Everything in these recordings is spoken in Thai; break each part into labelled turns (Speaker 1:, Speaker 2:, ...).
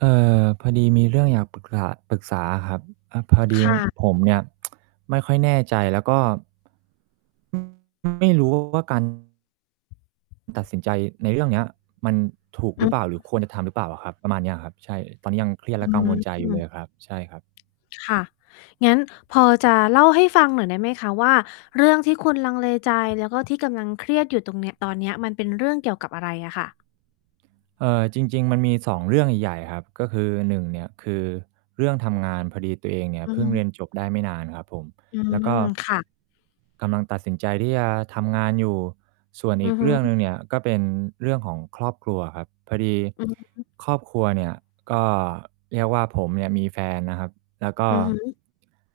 Speaker 1: เออ พอดีมีเรื่องอยากปรึกษะ ปรึกษาอะครับ อะ พอด
Speaker 2: ค
Speaker 1: ี
Speaker 2: ่ะ
Speaker 1: ผมเนี่ย ไม่ค่อยแน่ใจ แล้วก็ [unintelligible] ไม่ รู้ ว่า การ ตัดสินใจในเรื่องเนี้ย มันถูก
Speaker 2: อ
Speaker 1: ห
Speaker 2: ื
Speaker 1: รือ
Speaker 2: อ
Speaker 1: เปล่า? หรือ
Speaker 2: ฮึ
Speaker 1: ควรจะทำหรือเปล่าอะครับ? ประมาณเนี้ยอะครับ ใช่ ตอนนี้ยังเครียด
Speaker 2: อ
Speaker 1: แ
Speaker 2: ื
Speaker 1: ละกังวลใจอยู่เลย
Speaker 2: ม
Speaker 1: อะครับ ใช่ครับ
Speaker 2: ค่ะ งั้นพอจะเล่าให้ฟังหน่อยได้ไหมคะ? ว่า เรื่องที่คุณลังเลใจ แล้ว ก็ที่กำลังเครียดอยู่ตรงเนีย ตอนเนี้ย มันเป็นเรื่องเกี่ยวกับอะไรอะค่ะ?
Speaker 1: เออ จริง ๆ มันมี 2 เรื่องใหญ่ ๆ อะครับ ก็คือ 1 เนี่ยคือเรื่องทำงาน พอดีตัวเองเนี่ย
Speaker 2: อือ
Speaker 1: เพ
Speaker 2: ฮ
Speaker 1: ิ่งเรี
Speaker 2: ึ
Speaker 1: ยนจบได้ไม่นานครับผม
Speaker 2: อื
Speaker 1: แล้ว
Speaker 2: ม
Speaker 1: ก็
Speaker 2: ค่ะ
Speaker 1: กำลังตัดสินใจที่จะทำงานอยู่ ส่วน
Speaker 2: อื
Speaker 1: อี
Speaker 2: อ
Speaker 1: ก
Speaker 2: ฮึ
Speaker 1: เรื่องหนึ่งเนี่ย ก็เป็นเรื่องของครอบครัวอะครับ พอดี
Speaker 2: อือฮึ
Speaker 1: ครอบครัวเนี่ยก็ เรียกว่า ผมเนี่ยมีแฟนนะครับ แล้วก
Speaker 2: อ
Speaker 1: ็
Speaker 2: ือฮึ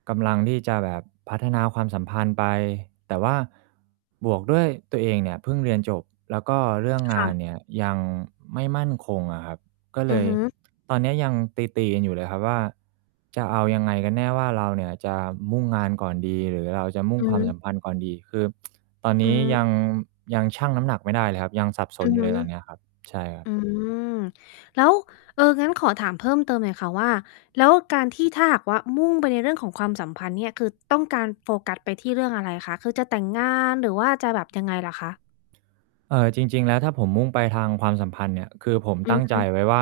Speaker 1: กำลังที่จะแบบพัฒนาความสัมพันธ์ไป แต่ว่า บวกด้วยตัวเองเนี่ยเพิ่งเรียนจบ แล้วก็เรื่อง
Speaker 2: ค
Speaker 1: ง
Speaker 2: ่
Speaker 1: า
Speaker 2: ะ
Speaker 1: นเนี่ยยังไม่มั่นคงอะครับ ก็เ
Speaker 2: อ
Speaker 1: ล
Speaker 2: ือ
Speaker 1: ย
Speaker 2: ฮึ
Speaker 1: ตอนเนี้ย ยังตี ๆ กันอยู่เลยครับว่า จะเอายังไงกันแน่ ว่าเราเนี่ยจะมุ่งงานก่อนดี หรือเราจะมุ
Speaker 2: อ
Speaker 1: ่ง
Speaker 2: ือ
Speaker 1: คว
Speaker 2: ฮ
Speaker 1: าม
Speaker 2: ึ
Speaker 1: สัมพันธ์ก่อนดี คือ ตอน
Speaker 2: อ
Speaker 1: น
Speaker 2: ื
Speaker 1: ี้ย
Speaker 2: ม
Speaker 1: ัง ยังชั่งน้ำหนักไม่ได้เลยครับ ยังสับส
Speaker 2: อ
Speaker 1: น
Speaker 2: ือ
Speaker 1: อย
Speaker 2: ฮ
Speaker 1: ู่
Speaker 2: ึ
Speaker 1: เลย ตอนเนี้ยครับ ใช่ครับ
Speaker 2: อืม แล้ว เออ งั้นขอถามเพิ่มเติมหน่อยค่ะว่า แล้วการที่ถ้าหากว่า มุ่งไปในเรื่องของความสัมพันธ์เนี่ย คือต้องการโฟกัสไปที่เรื่องอะไรคะ? คือจะแต่งงานหรือว่าจะแบบยังไงเหรอคะ?
Speaker 1: เออ จริง ๆ แล้ว ถ้าผมมุ่งไปทางความสัมพันธ์เนี่ย คือผม
Speaker 2: อื
Speaker 1: ตั
Speaker 2: อ
Speaker 1: ้ง
Speaker 2: ฮ
Speaker 1: ใจ
Speaker 2: ึ
Speaker 1: ไว้ว่า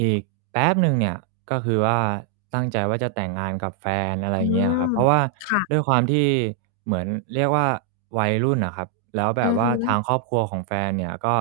Speaker 1: อีกแป๊บหนึ่งเนี่ย ก็คือว่า ตั้งใจว่า จะแต่งงานกับแฟน อะไร
Speaker 2: อื
Speaker 1: อย่างเงี้ยอะครั
Speaker 2: ม
Speaker 1: บ เพราะว่า
Speaker 2: ค่ะ
Speaker 1: ด้วยความที่ เหมือน เรียกว่า วัยรุ่นน่ะครับ แล้วแ
Speaker 2: อ
Speaker 1: บ
Speaker 2: ื
Speaker 1: บ
Speaker 2: อ
Speaker 1: ว
Speaker 2: ฮ
Speaker 1: ่า
Speaker 2: ึ
Speaker 1: ทางครอบครัวของแฟนเนี่ยก็